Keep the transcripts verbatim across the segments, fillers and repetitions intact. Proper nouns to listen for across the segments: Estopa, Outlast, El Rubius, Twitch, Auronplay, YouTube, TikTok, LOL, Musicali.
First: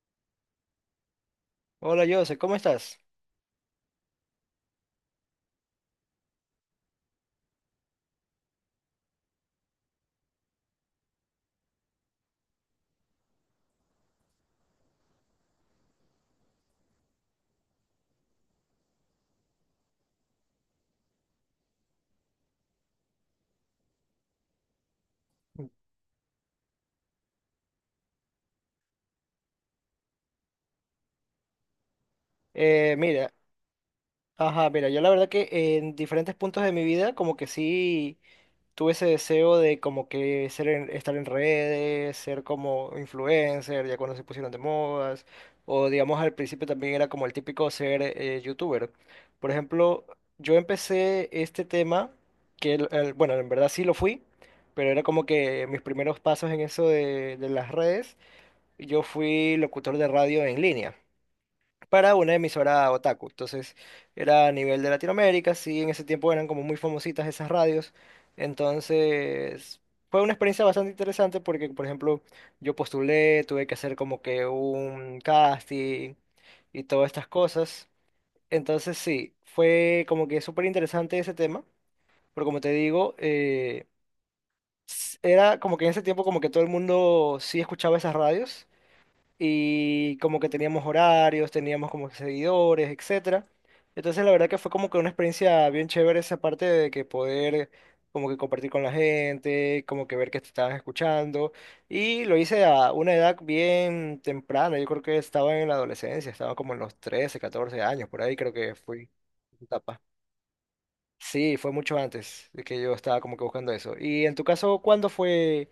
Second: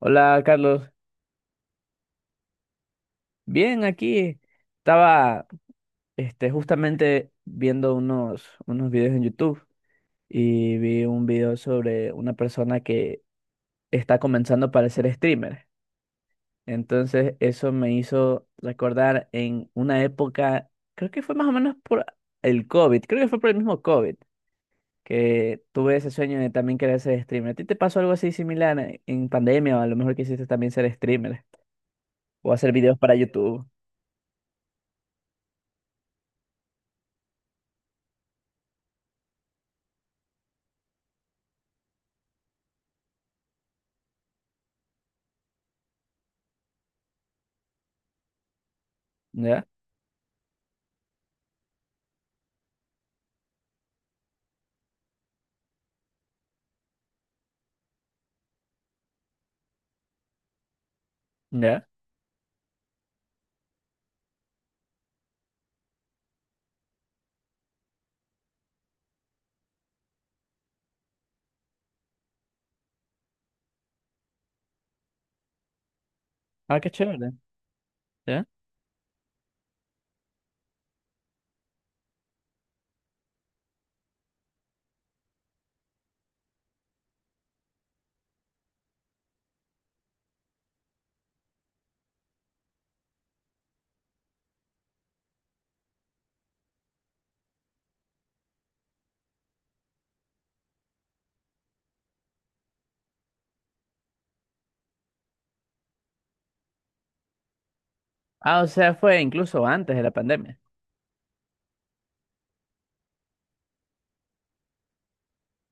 Hola, Carlos. Hola Jose, ¿cómo estás? Bien, aquí estaba este, justamente viendo unos, unos videos en YouTube y vi un video sobre una persona que está comenzando para ser streamer. Entonces, eso me hizo recordar en una época, creo que fue más o menos por el COVID, creo que fue por el mismo COVID, que tuve ese sueño de también querer ser streamer. ¿A ti te pasó algo así similar en en pandemia o a lo mejor quisiste también ser streamer o hacer Eh, videos para mira, YouTube? ajá, mira, yo la verdad que en diferentes puntos de mi vida como que sí tuve ese deseo de como que ser en- estar en redes, ser como influencer, ya cuando se pusieron de modas, o digamos al principio también era como el típico ser eh, youtuber. Por ¿Ya? ejemplo, yo empecé este tema, que el- el- bueno, en verdad sí lo fui, pero era como que mis primeros pasos en eso de, de las redes, yo fui locutor de radio en línea, ¿Ya? para una emisora otaku. Entonces era a nivel de Latinoamérica, sí, en ese tiempo eran como muy famositas esas radios. Entonces fue una experiencia bastante interesante porque, por ejemplo, yo postulé, tuve que hacer como que un casting Ah, y qué todas estas chévere. cosas. ¿Ya? Entonces sí, fue como que súper interesante ese tema, pero como te digo, eh, s- era como que en ese tiempo como que todo el mundo sí escuchaba esas radios y como que teníamos horarios, teníamos como que seguidores, etcétera. Entonces la verdad que fue como que una experiencia bien chévere esa parte de que poder como que compartir con la gente, como que ver que te estabas escuchando y lo hice a una edad bien temprana, yo creo que estaba en la adolescencia, estaba como en los trece catorce años, por ahí creo Ah, o que sea, fui fue esa incluso antes de etapa. la pandemia. Sí, fue mucho antes de que yo estaba como que buscando eso. Y en tu caso, ¿cuándo fue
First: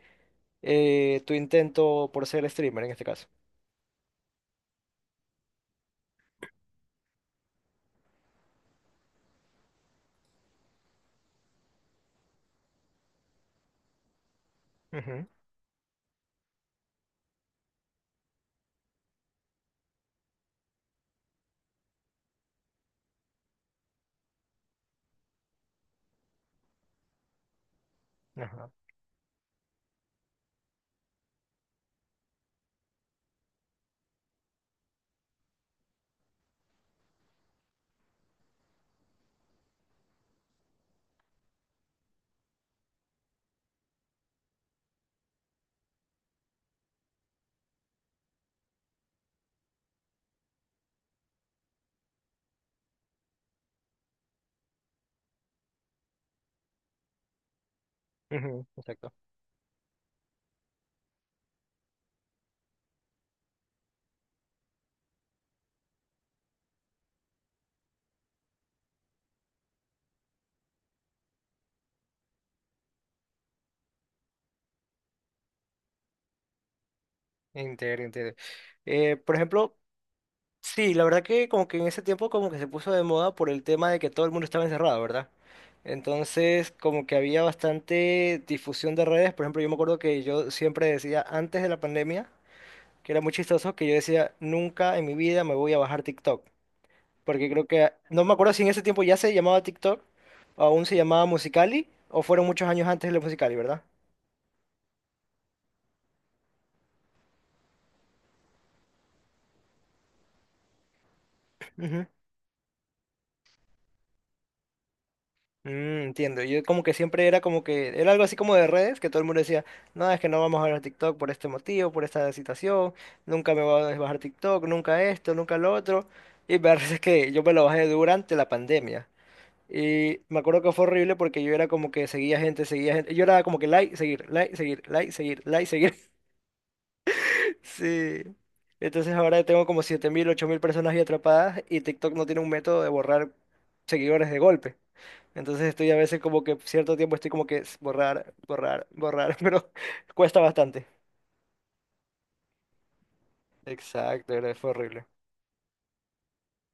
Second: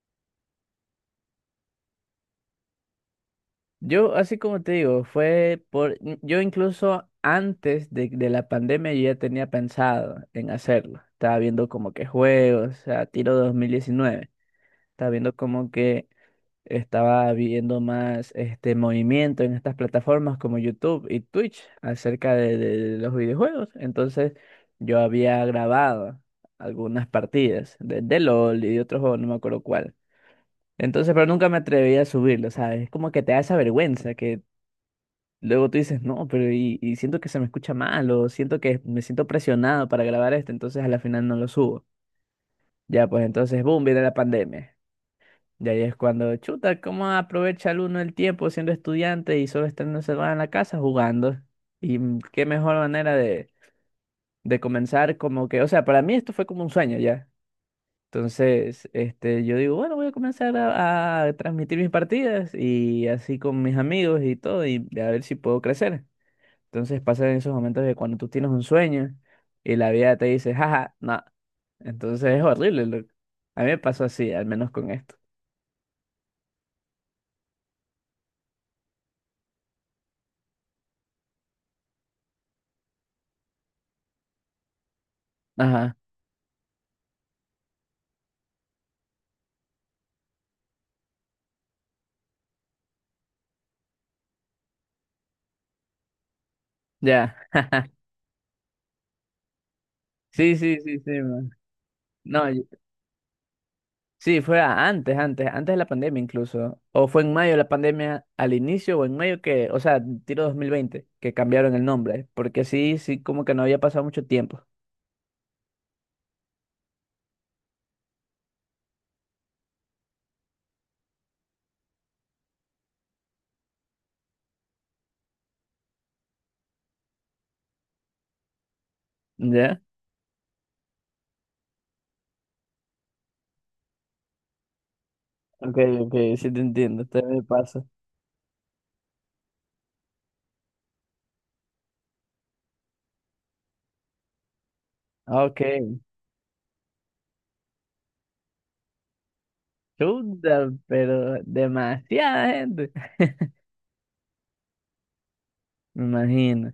eh, tu intento por ser streamer en este caso? Yo, así como te digo, fue por... mm, Yo incluso antes de, de la pandemia yo ya tenía pensado en hacerlo. Estaba viendo como que juegos, o sea, tiro dos mil diecinueve. Estaba Ujú, viendo como que Estaba viendo más este movimiento en estas plataformas como YouTube y Twitch acerca de, de de los videojuegos. Entonces yo había grabado algunas partidas de, de LOL ajá. y de otro juego, no me acuerdo cuál. Entonces, pero nunca me atreví a subirlo, ¿sabes? Es como que te da esa vergüenza que luego tú dices, no, pero y, y siento que se me escucha mal o siento que me siento presionado para grabar esto, entonces a la final no lo subo. Ya, pues entonces, boom, viene la pandemia. Y ahí es cuando, chuta, ¿cómo aprovecha el uno el tiempo siendo estudiante y solo estando encerrado en la casa jugando? Y mm, qué mejor manera de, de comenzar como que, o sea, para mí esto fue como un sueño ya. Ujú, Entonces, exacto. este, yo digo, bueno, voy a comenzar a, a transmitir mis partidas y así con mis amigos y todo, y a ver si puedo crecer. Entonces pasan esos momentos de cuando tú tienes un sueño y la vida te dice, jaja, no. Entonces es horrible, loco. A mí me pasó así, al menos con esto. Entiendo, entiendo. Eh, por ejemplo, sí, la verdad que como que en ese tiempo como que se puso de moda por el tema de que todo el mundo estaba encerrado, ¿verdad? Ajá, Entonces como que había bastante difusión de redes. Por ejemplo, yo me acuerdo que yo siempre decía antes de la pandemia, que era muy chistoso, que yo decía, nunca en mi vida me voy a bajar TikTok. ya. Porque creo que, no me acuerdo si en ese tiempo ya se llamaba TikTok, Sí, o sí, aún se sí, sí. llamaba man. Musicali, o No, fueron muchos años antes de la Musicali, ¿verdad? sí, fue a- antes, antes, antes de la pandemia incluso. O fue en mayo de la pandemia al inicio o en mayo que, o sea, tiro dos mil veinte que cambiaron el Ujú. nombre, porque sí, sí, como que no había pasado mucho tiempo. Mm, entiendo. Yo como que siempre era como que era algo así como de redes, que todo el mundo decía, no, es que no vamos a ver TikTok por este motivo, por esta situación, nunca me voy a bajar TikTok, nunca esto, nunca lo otro. Y me parece que yo me lo bajé durante la pandemia. ¿Ya? Y me acuerdo que fue horrible porque yo era como que seguía gente, seguía gente. Yo era como que like, seguir, like, seguir, like, seguir, like, Ok, seguir. ok, sí te entiendo, te me pasa. Sí. Entonces ahora tengo como siete mil ocho mil personas ahí atrapadas y TikTok no tiene un método de borrar seguidores de golpe. Ok, Entonces estoy a veces como que cierto tiempo estoy como que s- borrar, borrar, borrar, pero cuesta chuta, bastante. pero demasiada gente. Exacto, era- fue horrible. Me imagino.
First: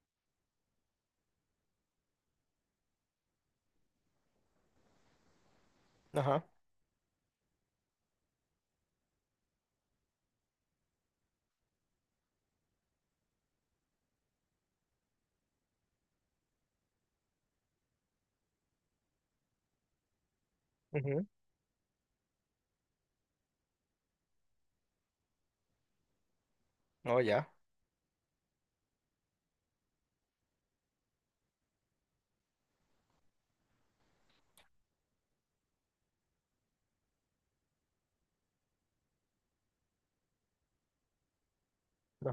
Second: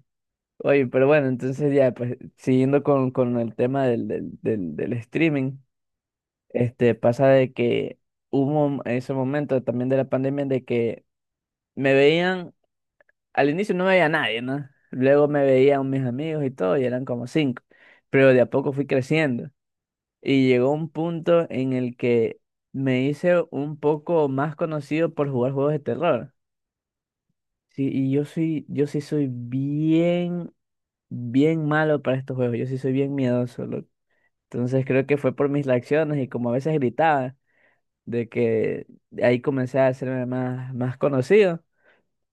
Oye, pero bueno, entonces ya, pues siguiendo con, con el tema del, del, del, del streaming, Ajá. este, pasa de que hubo ese momento también de la pandemia de que me veían, al inicio no me veía nadie, ¿no? Luego me veían mis amigos y todo, y eran como cinco. Pero de a poco fui creciendo. Y llegó un Ujú. punto en el que me hice un poco más conocido por jugar juegos de terror. No, ya. Sí, y yo soy, yo sí soy bien, bien malo para estos juegos. Yo sí soy bien miedoso, loco. Entonces creo que fue por mis reacciones y como a veces gritaba, de que ahí comencé a hacerme más, más conocido.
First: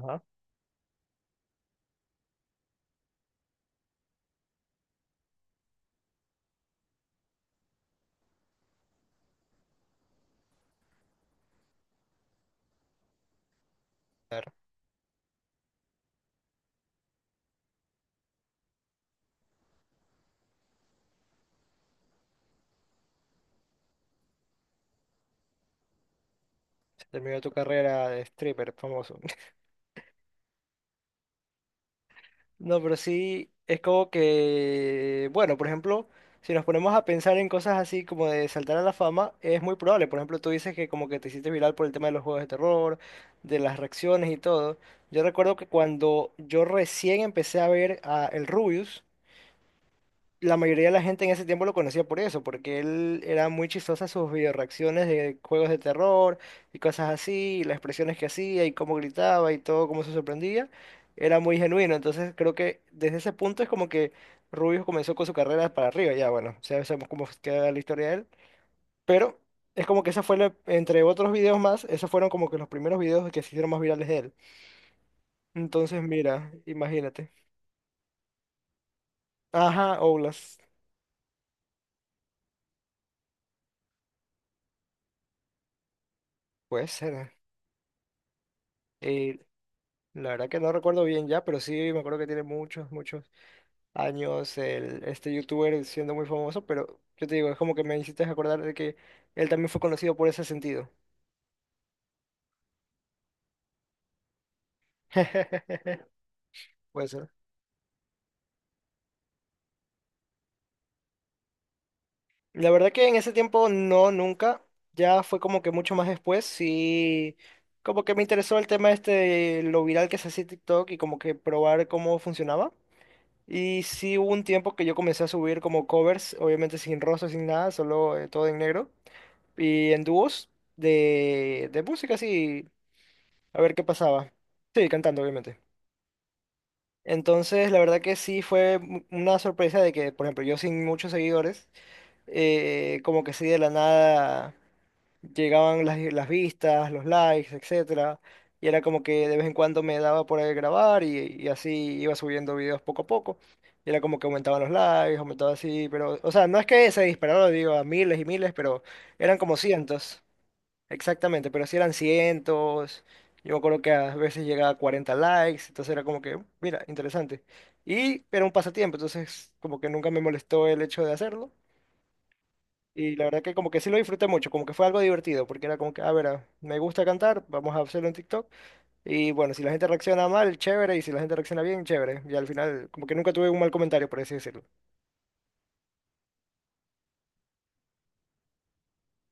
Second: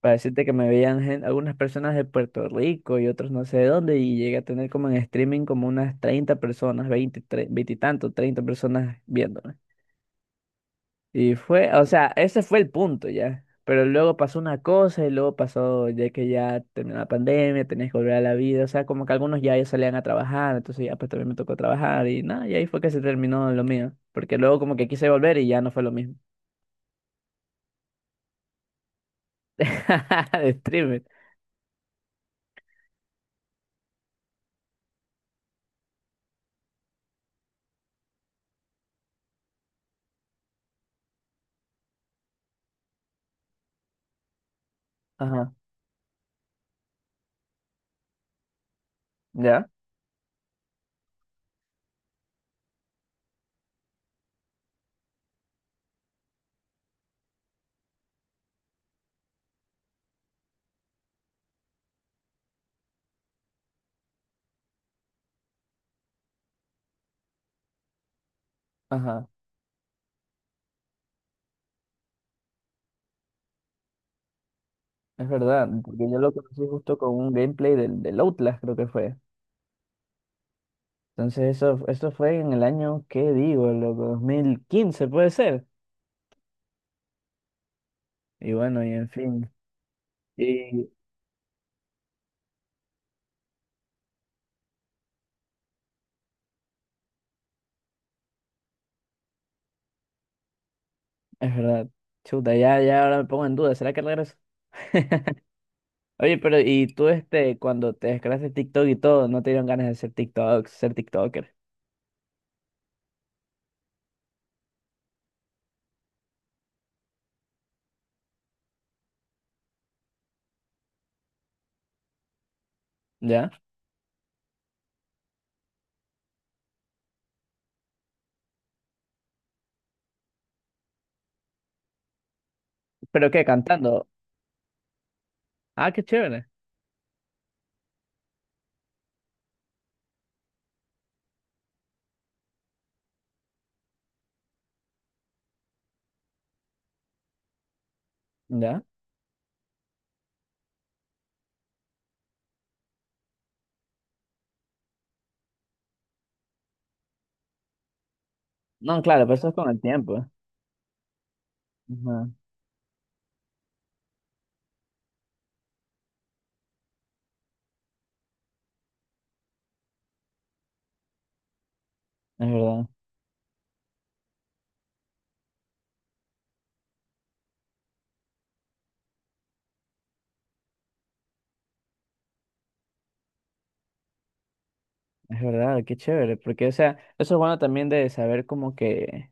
Para decirte que me veían gen- algunas personas de Puerto Rico y otros no sé de dónde, y llegué a tener como en streaming como unas treinta personas, veinte tre- veinte y tanto, treinta personas viéndome. Y fue, o sea, ese fue el punto ya. Pero luego pasó Claro. una cosa y luego pasó, ya que ya terminó la pandemia, tenías que volver a la vida, o sea, como que algunos ya, ya salían a trabajar, entonces ya pues también me tocó trabajar y nada, y ahí fue que se terminó lo mío, porque luego como que quise volver y ya no fue lo mismo. Se terminó tu carrera de stripper famoso. De streamer. No, pero sí, es como que, bueno, por ejemplo, si nos ponemos a pensar en cosas así como de saltar a la fama, es muy probable. Por ejemplo, tú dices que como que te hiciste viral por el tema de los juegos de terror, de las reacciones y todo. Yo Ajá, recuerdo que cuando yo recién empecé a ver a El Rubius, ya, la mayoría de la gente en ese tiempo lo conocía por eso, porque él era muy chistoso en sus videoreacciones de juegos de terror y cosas así, y las expresiones que hacía y cómo gritaba y todo, cómo se sorprendía, era muy genuino. Entonces creo que desde ese punto es como que Rubius comenzó con su carrera para arriba, ya bueno, ya sabemos cómo queda la historia de él, ajá. pero es como que esa fue, la- entre otros videos más, esos fueron como que los primeros videos que se hicieron más virales de él. Es verdad, Entonces porque yo lo mira, conocí justo con un imagínate. gameplay del, del Outlast, creo que fue. Ajá, Oulas, Entonces eso, eso fue en el año, ¿qué digo? Loco, dos mil quince puede ser. puede ser. Y bueno, y en Eh, fin. La verdad que no Y recuerdo bien ya, pero sí me acuerdo que tiene muchos, muchos años el, este youtuber siendo muy famoso, pero yo te digo, es como que me hiciste acordar de que él también fue conocido por ese sentido. es verdad. Chuta, ya, ya ahora me pongo en duda, ¿será que regreso? Oye, pero y tú Puede ser. este, cuando te descargaste TikTok y todo, no te dieron ganas de ser TikTok, ser TikToker, La verdad que en ese tiempo no, nunca. Ya fue como que mucho más después. Sí, como que me interesó el tema este de lo viral que se hacía TikTok y como que probar cómo funcionaba. ¿ya? Y sí hubo un tiempo que yo comencé a subir como covers, obviamente sin rostro, sin nada, solo eh, todo en negro. Y en dúos de, de música, sí, ¿Pero qué? a ver qué ¿Cantando? pasaba. Sí, cantando, obviamente. Ah, qué chévere, Entonces, la verdad que sí fue mu- una sorpresa de que, por ejemplo, yo sin muchos seguidores, eh, como que sí de la nada llegaban las, las vistas, los likes, etcétera. Y era ¿ya? como que de vez en cuando me daba por ahí grabar y, y así iba subiendo videos poco a poco. Y era como que aumentaban los likes, aumentaba así, pero, o sea, no es que se dispararon, digo, a miles y miles, pero No, claro, pero eran eso es como con el cientos. tiempo. Exactamente, pero si eran Ajá, cientos, yo me acuerdo que a veces llegaba a cuarenta likes, entonces era como que, mira, interesante. Y era un pasatiempo, entonces como que nunca me molestó el hecho de hacerlo. es verdad. Y la verdad que como que sí lo disfruté mucho, como que fue algo divertido, porque era como que, a ver, ah, me gusta cantar, vamos a hacerlo en TikTok. Y bueno, si la gente reacciona mal, chévere, y si la gente reacciona bien, chévere. Y al final como que nunca tuve un mal comentario, por así decirlo. Es verdad, qué chévere, porque o sea, eso es bueno también de saber como que,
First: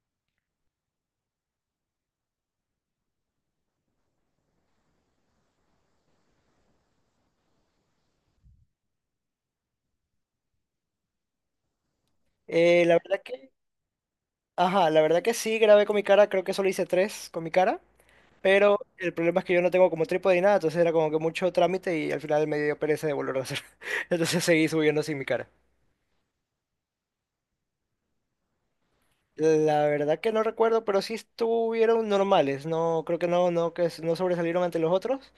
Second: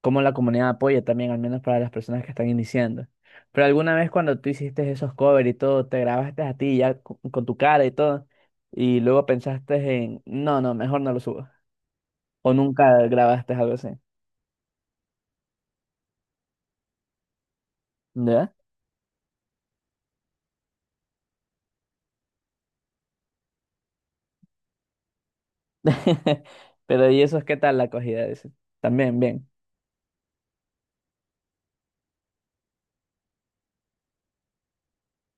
cómo la comunidad apoya también, al menos para las personas que están iniciando. Pero alguna vez cuando tú hiciste esos covers y todo, te grabaste a ti ya co- con, tu cara y todo, y luego pensaste en, no, no, mejor no lo subo. O Eh, nunca la verdad que, grabaste algo así, ajá, la verdad que sí grabé con mi cara, creo que solo hice tres con mi cara. ¿ya? Pero el problema es que yo no tengo como trípode ni nada, entonces era como que mucho trámite y al final me dio pereza de volver a hacer. Entonces seguí subiendo sin mi cara. Pero ¿y eso es qué tal la acogida de ese? También, bien. La verdad que no recuerdo, pero sí estuvieron normales. No, creo que no, no, que s- no sobresalieron ante los otros,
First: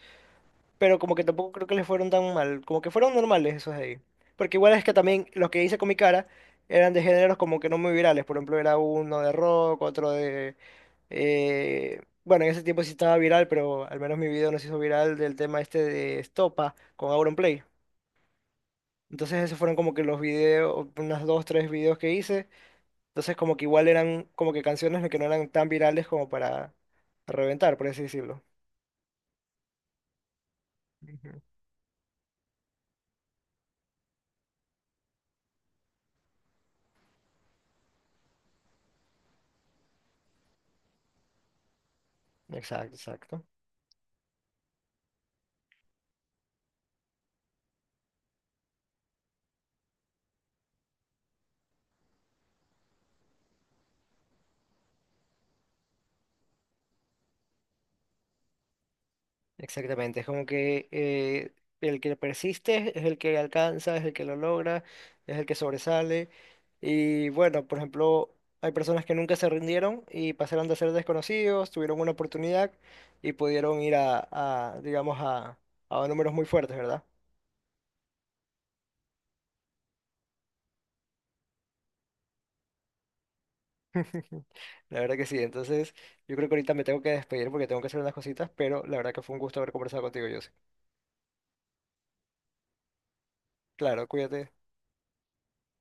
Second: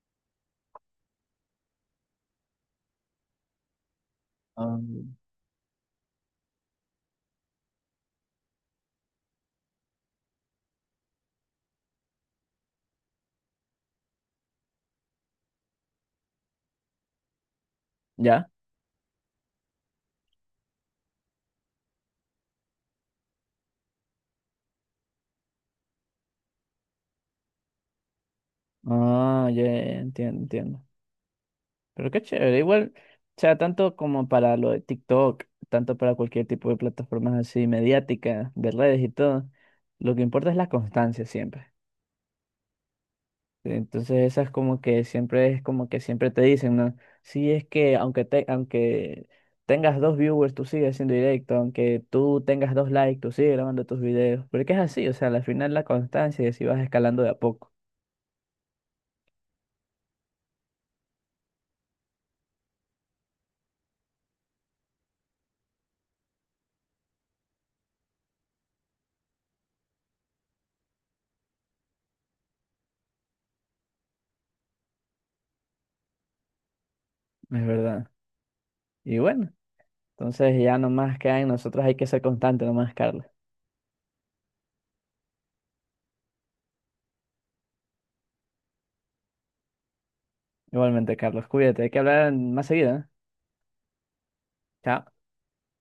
pero como que tampoco creo que les fueron tan mal, como que fueron normales esos de ahí. Porque igual Ah, es que también los que hice con mi cara eran de géneros como que no muy virales, por ejemplo era uno de rock, otro de... eh, bueno, en ese tiempo sí estaba viral, pero al menos mi video no se hizo viral del tema este de Estopa con Auronplay. ¿ya? Entonces esos fueron como que los videos, unas dos, tres videos que hice. Entonces como que igual eran como que canciones que no eran tan virales como para reventar, por así decirlo. Ah, ya, ya, ya, entiendo, entiendo. Ujú. Pero qué chévere, igual, o sea, tanto como para lo de TikTok, tanto para cualquier tipo de plataformas así mediáticas, de redes y todo, lo que importa es la constancia siempre. Exacto, exacto. Entonces esa es como que siempre es como que siempre te dicen, ¿no? Sí, es que aunque te, aunque tengas dos viewers, tú sigues haciendo directo, aunque tú tengas dos likes, tú sigues grabando tus videos. Porque es así, o sea, al final la constancia es si vas escalando de a poco, Exactamente, es como que eh, el que persiste es el que alcanza, es el que lo logra, es el que sobresale. Y bueno, por ejemplo, hay personas que nunca se rindieron y pasaron de ser desconocidos, tuvieron una oportunidad y pudieron ir a, a, digamos, a, a números muy fuertes, ¿verdad? es verdad. Y bueno, entonces ya nomás queda en nosotros hay que ser constante nomás, Carlos. La verdad que sí. Entonces, yo creo que ahorita me tengo que despedir porque tengo que hacer unas cositas, pero la verdad que fue un gusto haber conversado contigo, José. Igualmente, Carlos, cuídate, hay que hablar más seguido, ¿eh? Claro, cuídate. Chao.